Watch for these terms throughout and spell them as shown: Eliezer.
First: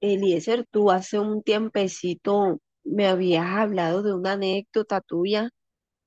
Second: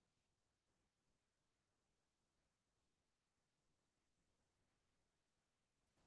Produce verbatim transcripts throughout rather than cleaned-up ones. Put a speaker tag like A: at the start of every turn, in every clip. A: Eliezer, tú hace un tiempecito me habías hablado de una anécdota tuya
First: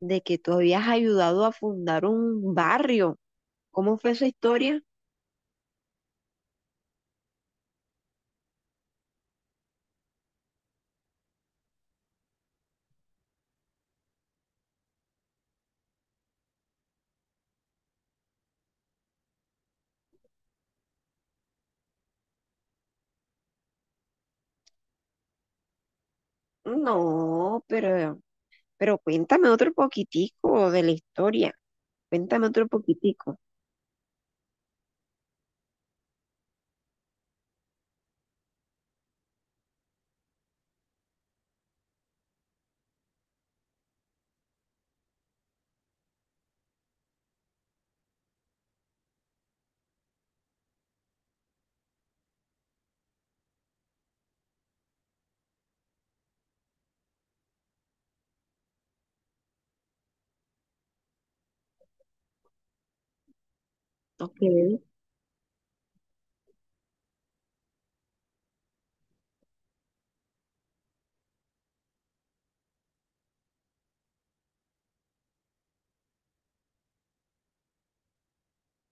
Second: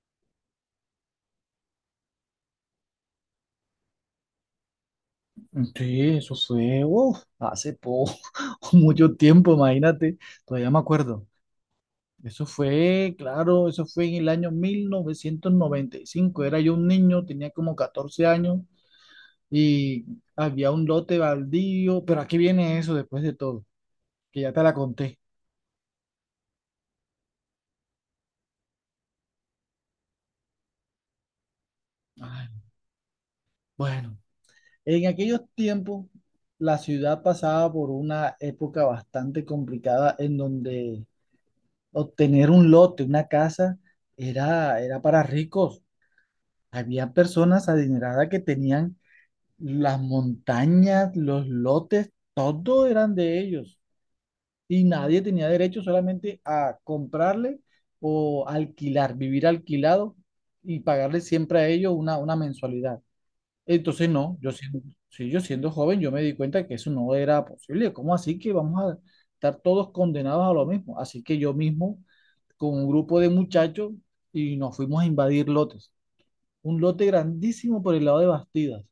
A: de que tú habías ayudado a fundar un barrio. ¿Cómo fue esa historia?
B: Sí, eso fue, uf, hace poco, mucho tiempo, imagínate, todavía me acuerdo. Eso fue, claro, eso fue en el año mil novecientos noventa y cinco. Era yo un niño, tenía como catorce años y había un lote baldío, pero aquí viene eso después de todo, que ya te la conté.
A: No, pero, pero cuéntame otro poquitico de la historia. Cuéntame
B: Ay,
A: otro poquitico.
B: bueno, en aquellos tiempos la ciudad pasaba por una época bastante complicada en donde obtener un lote, una casa, era, era para ricos. Había personas adineradas que tenían las montañas, los lotes, todo eran de ellos. Y nadie tenía derecho solamente a comprarle o alquilar, vivir alquilado y pagarle siempre a ellos una, una mensualidad. Entonces, no,
A: Ok.
B: yo siendo, sí, yo siendo joven, yo me di cuenta que eso no era posible. ¿Cómo así que vamos a estar todos condenados a lo mismo? Así que yo mismo, con un grupo de muchachos, y nos fuimos a invadir lotes un lote grandísimo por el lado de Bastidas.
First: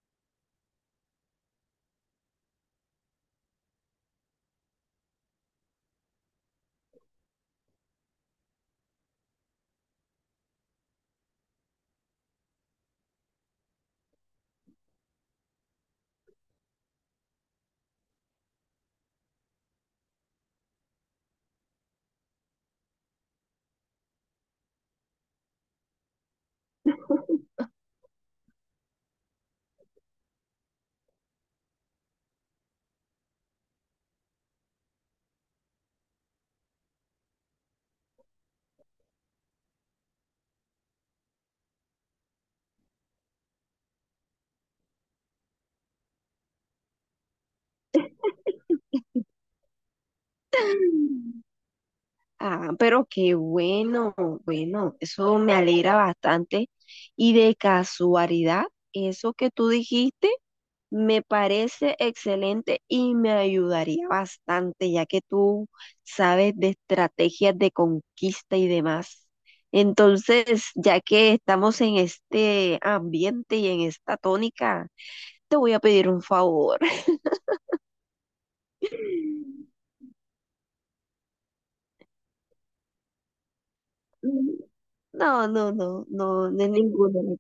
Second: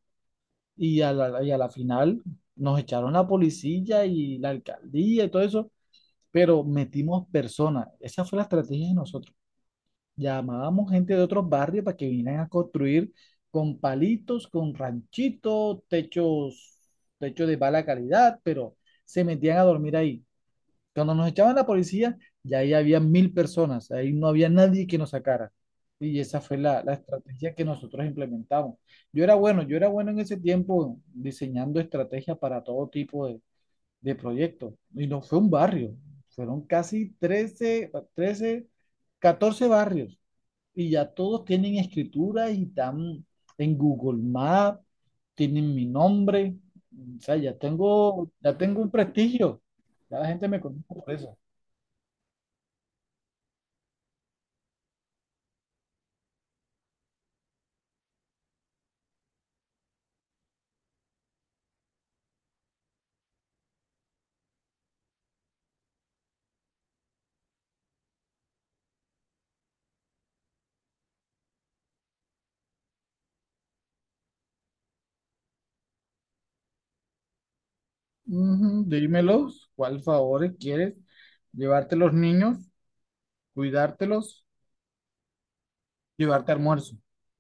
B: Y a la, y a la final nos echaron la policía y la alcaldía y todo eso, pero metimos personas. Esa fue la estrategia de nosotros. Llamábamos gente de otros barrios para que vinieran a construir con palitos, con ranchitos, techos, techos de mala calidad, pero se metían a dormir ahí. Cuando nos echaban la policía, ya ahí había mil personas, ahí no había nadie que nos sacara. Y esa fue la, la estrategia que nosotros implementamos. Yo era bueno, yo era bueno en ese tiempo diseñando estrategias para todo tipo de, de proyectos. Y no fue un barrio, fueron casi trece, trece, catorce barrios. Y ya todos tienen escritura y están en Google Maps, tienen mi nombre. O sea, ya tengo, ya tengo un prestigio. Ya la gente me conoce por eso.
A: Ah, pero qué bueno, bueno, eso me alegra bastante. Y de casualidad, eso que tú dijiste me parece excelente y me ayudaría bastante, ya que tú sabes de estrategias de conquista y demás. Entonces, ya que estamos en este ambiente y en esta tónica, te voy a pedir un favor.
B: Ujú, dímelos, ¿cuál favor quieres? ¿Llevarte los niños? ¿Cuidártelos?
A: No, no, no, no,
B: ¿Llevarte
A: no es
B: almuerzo?
A: ninguno.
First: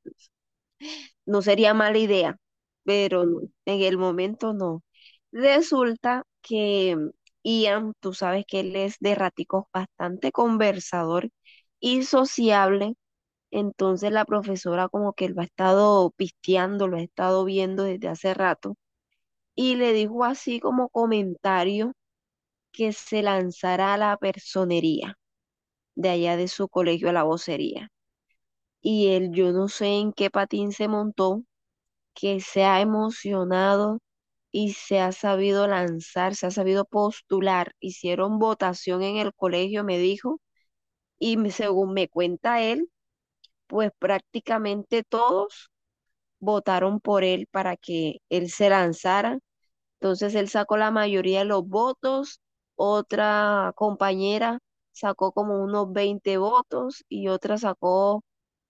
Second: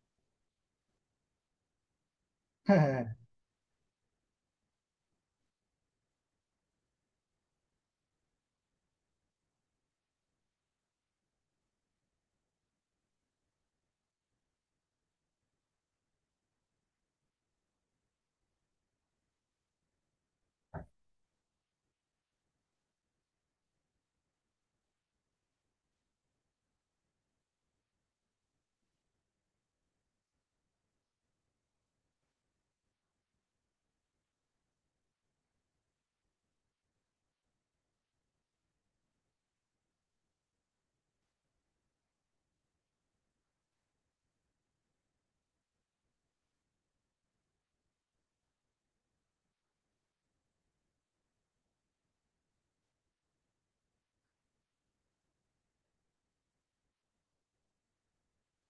A: No sería mala idea, pero no, en el momento no. Resulta que mm, Ian, tú sabes que él es de raticos bastante conversador y sociable, entonces la profesora como que lo ha estado pisteando, lo ha estado viendo desde hace rato y le dijo así como comentario que se lanzara a la personería de allá de su colegio a la vocería. Y él, yo no sé en qué patín se montó, que se ha emocionado y se ha sabido lanzar, se ha sabido postular. Hicieron votación en el colegio, me dijo, y me- según me cuenta él, pues prácticamente todos votaron por él para que él se lanzara, entonces él sacó la mayoría de los votos, otra compañera sacó como unos veinte votos y otra sacó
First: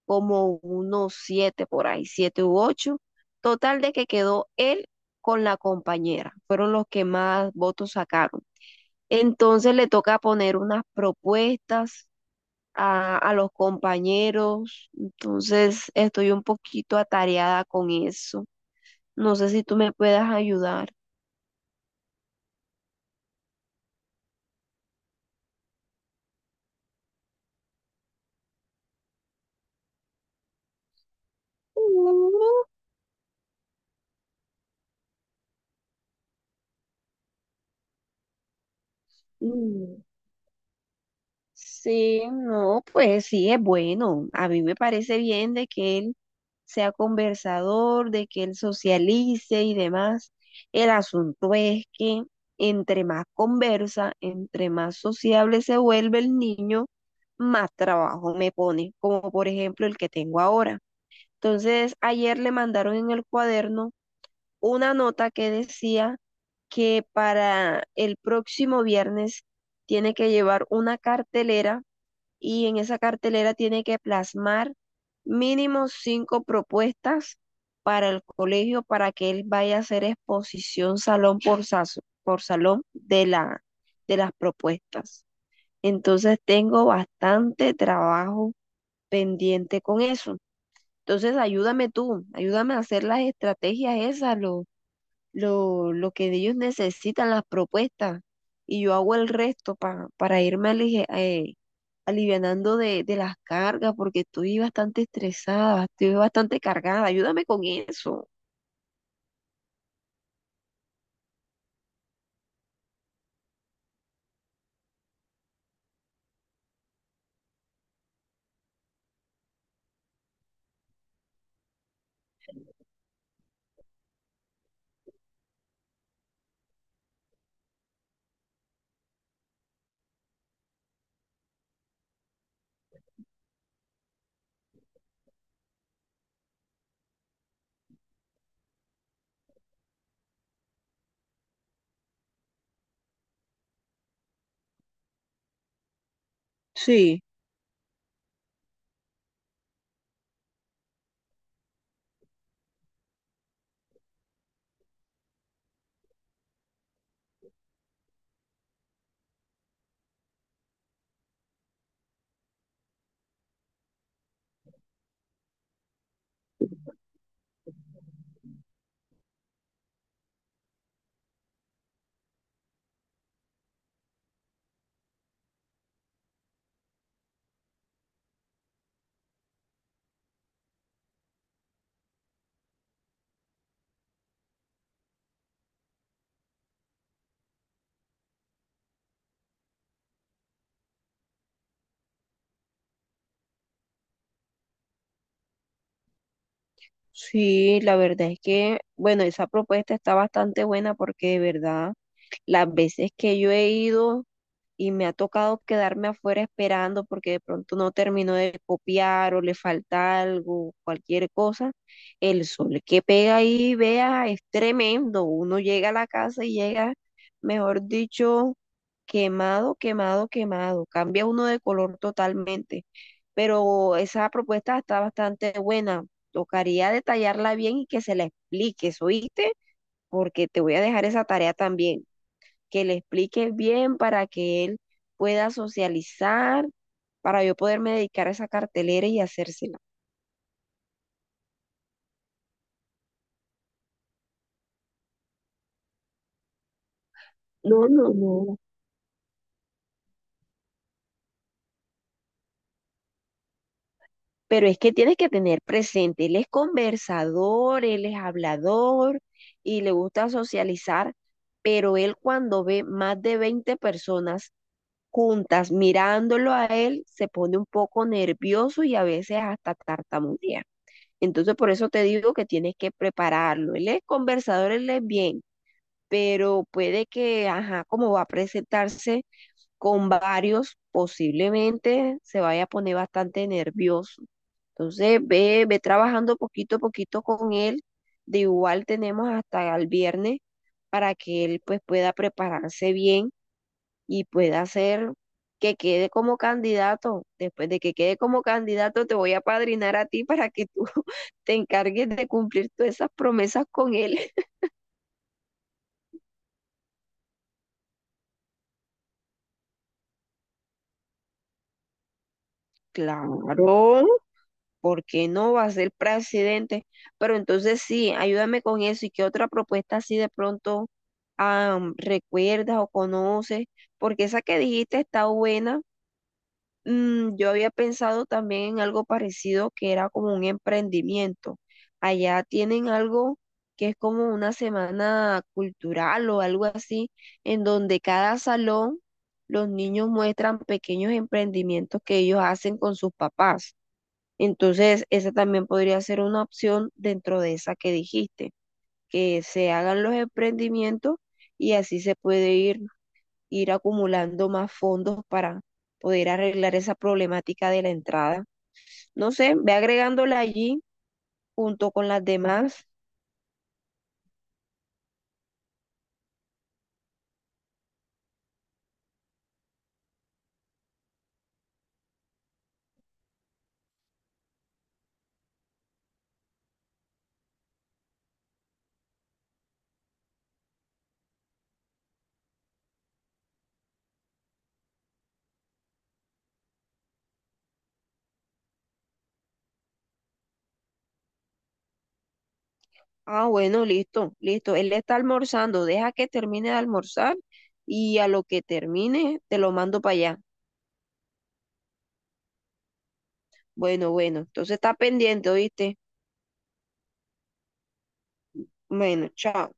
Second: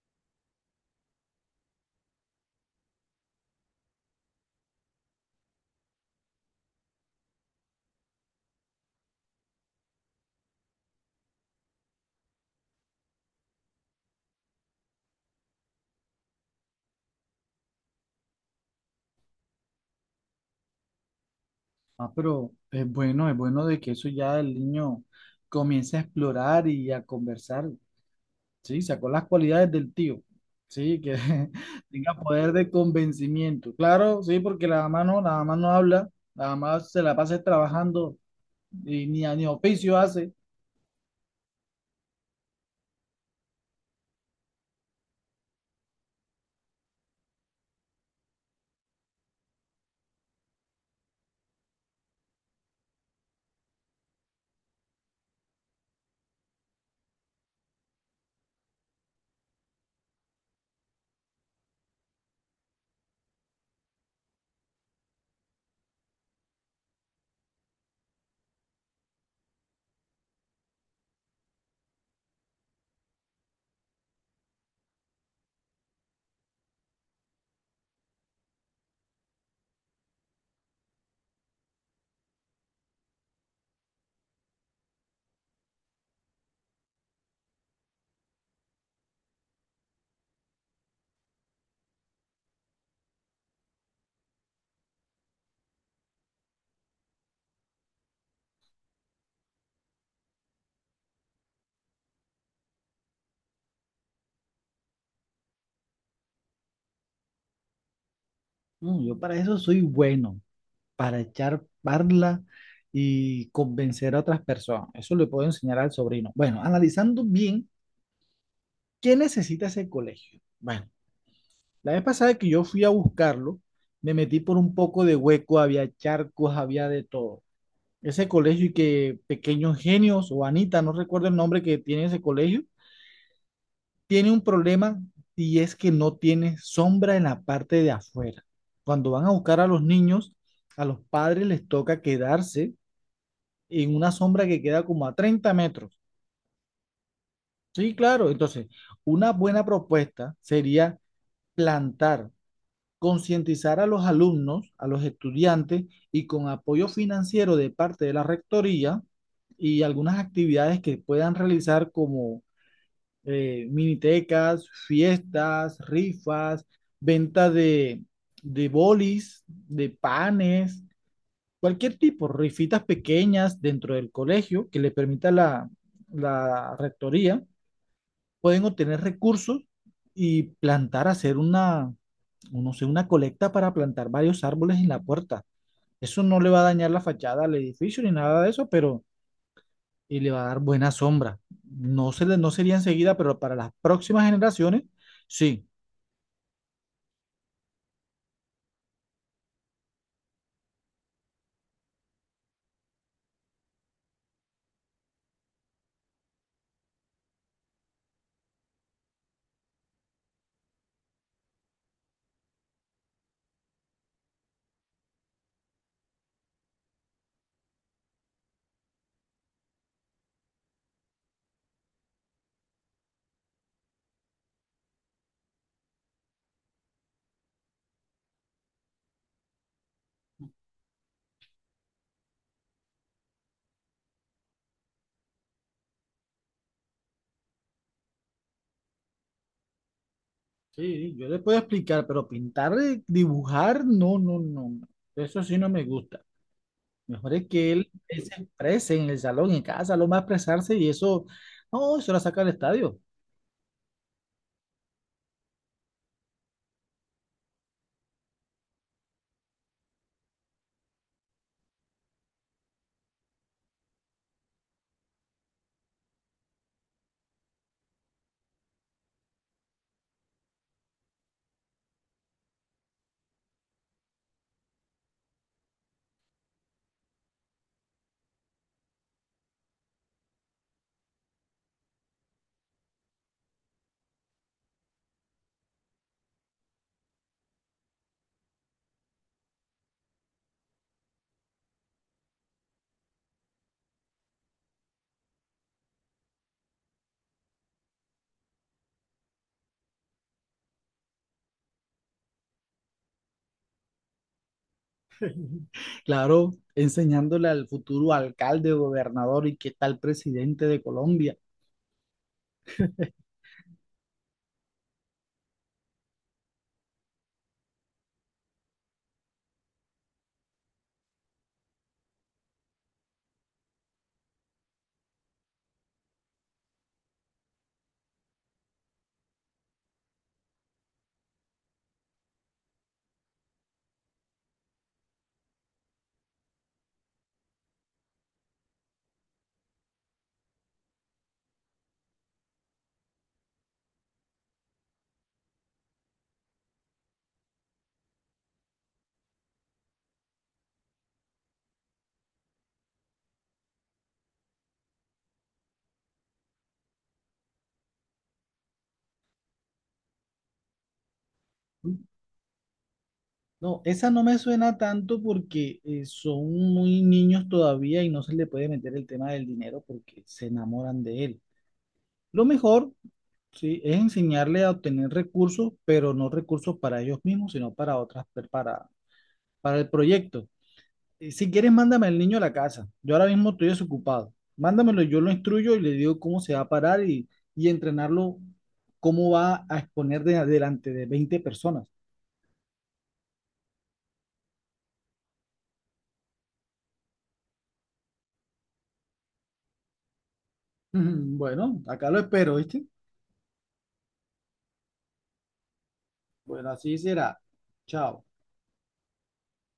A: como unos siete por ahí, siete u ocho. Total de que quedó él con la compañera, fueron los que más votos sacaron. Entonces le toca poner unas propuestas a, a los compañeros, entonces estoy un poquito atareada con eso. No sé si tú me puedas ayudar.
B: Ah, pero es bueno, es bueno de que eso ya el niño comience a explorar y a conversar, ¿sí? Sacó las cualidades del tío, ¿sí? Que tenga poder de convencimiento. Claro, sí, porque la mamá no, la mamá no habla, la mamá se la pasa trabajando y ni, ni oficio
A: Mm,
B: hace.
A: sí, no, pues sí, es bueno. A mí me parece bien de que él sea conversador, de que él socialice y demás. El asunto es que entre más conversa, entre más sociable se vuelve el niño, más trabajo me pone, como por ejemplo el que tengo ahora. Entonces, ayer le mandaron en el cuaderno una nota que decía que para el próximo viernes tiene que llevar una cartelera y en esa cartelera tiene que plasmar mínimo cinco propuestas para el colegio para que él vaya a hacer exposición salón por, saso- por salón de la, de las propuestas. Entonces tengo bastante trabajo pendiente con eso. Entonces ayúdame tú, ayúdame a hacer las estrategias esas, los lo, lo que ellos necesitan, las propuestas, y yo hago el resto pa- para irme alije- eh, alivianando de, de las cargas, porque estoy bastante estresada, estoy bastante cargada, ayúdame con eso.
B: No, yo para eso soy bueno, para echar parla y convencer a otras personas. Eso le puedo enseñar al sobrino. Bueno, analizando bien, ¿qué necesita ese colegio? Bueno, la vez pasada que yo fui a buscarlo, me metí por un poco de hueco, había charcos, había de todo. Ese colegio y que Pequeños Genios o Anita, no recuerdo el nombre que tiene ese colegio, tiene un problema y es que no tiene sombra en la parte de afuera. Cuando van a buscar a los niños, a los padres les toca quedarse en una sombra que queda como a treinta metros.
A: Sí,
B: Sí, claro. Entonces, una buena propuesta sería plantar, concientizar a los alumnos, a los estudiantes y con apoyo financiero de parte de la rectoría y algunas actividades que puedan realizar como eh, minitecas, fiestas, rifas, venta de, de bolis, de panes, cualquier tipo, rifitas pequeñas dentro del colegio que le permita la, la rectoría, pueden obtener recursos y plantar, hacer una, no sé, una colecta para plantar varios árboles en la puerta. Eso no le va a dañar la fachada al edificio ni nada de eso, pero y le va a dar buena sombra. No, se le, no sería enseguida, pero para las próximas generaciones, sí.
A: sí, la verdad es que, bueno, esa propuesta está bastante buena porque de verdad, las veces que yo he ido y me ha tocado quedarme afuera esperando porque de pronto no terminó de copiar o le falta algo, cualquier cosa. El sol que pega ahí, vea, es tremendo. Uno llega a la casa y llega, mejor dicho, quemado, quemado, quemado. Cambia uno de color totalmente. Pero esa propuesta está bastante buena. Tocaría detallarla bien y que se la expliques, ¿oíste? Porque te voy a dejar esa tarea también, que le explique bien para que él pueda socializar, para yo poderme dedicar a esa cartelera y hacérsela.
B: Sí, yo le puedo explicar, pero pintar, eh, dibujar, no, no, no. Eso sí no me gusta. Mejor es que
A: No,
B: él,
A: no,
B: él se
A: no.
B: exprese en el salón, en casa, lo más expresarse y eso, no, eso la saca del estadio.
A: Pero es que tienes que tener presente, él es conversador, él es hablador y le gusta socializar, pero él cuando ve más de veinte personas juntas mirándolo a él, se pone un poco nervioso y a veces hasta tartamudea. Entonces por eso te digo que tienes que prepararlo. Él es conversador, él es bien, pero puede que, ajá, como va a presentarse con varios, posiblemente se vaya a poner bastante nervioso. Entonces, ve, ve trabajando poquito a poquito con él. De igual tenemos hasta el viernes para que él pues pueda prepararse bien y pueda hacer que quede como candidato. Después de que quede como candidato, te voy a padrinar a ti para que tú te encargues de cumplir todas esas promesas con él.
B: Claro, enseñándole al futuro alcalde, gobernador y que tal presidente de Colombia.
A: Claro. Porque no va a ser presidente. Pero entonces sí, ayúdame con eso. ¿Y qué otra propuesta así de pronto ah, recuerdas o conoces? Porque esa que dijiste está buena. Mm, yo había pensado también en algo parecido que era como un emprendimiento. Allá tienen algo que es como una semana cultural o algo así, en donde cada salón los niños muestran pequeños emprendimientos que ellos hacen con sus papás. Entonces, esa también podría ser una opción dentro de esa que dijiste, que se hagan los emprendimientos y así se puede ir, ir acumulando más fondos para poder arreglar esa problemática de la entrada. No sé, ve agregándola allí junto con las demás.
B: No, esa no me suena tanto porque eh, son muy niños todavía y no se le puede meter el tema del dinero porque se enamoran de él. Lo mejor, sí, es enseñarle a obtener recursos, pero no recursos para ellos mismos, sino para otras, per- para, para el proyecto. Eh, Si quieres, mándame al niño a la casa. Yo ahora mismo estoy desocupado. Mándamelo, yo lo instruyo y le digo cómo se va a parar y, y entrenarlo, cómo va a exponer de, delante de veinte personas.
A: Ah, bueno, listo, listo. Él está almorzando, deja que termine de almorzar y a lo que termine te lo mando para allá.
B: Bueno, acá lo espero, ¿viste?
A: Bueno, bueno, entonces está pendiente, ¿oíste?
B: Bueno, así será. Chao.
A: Bueno, chao.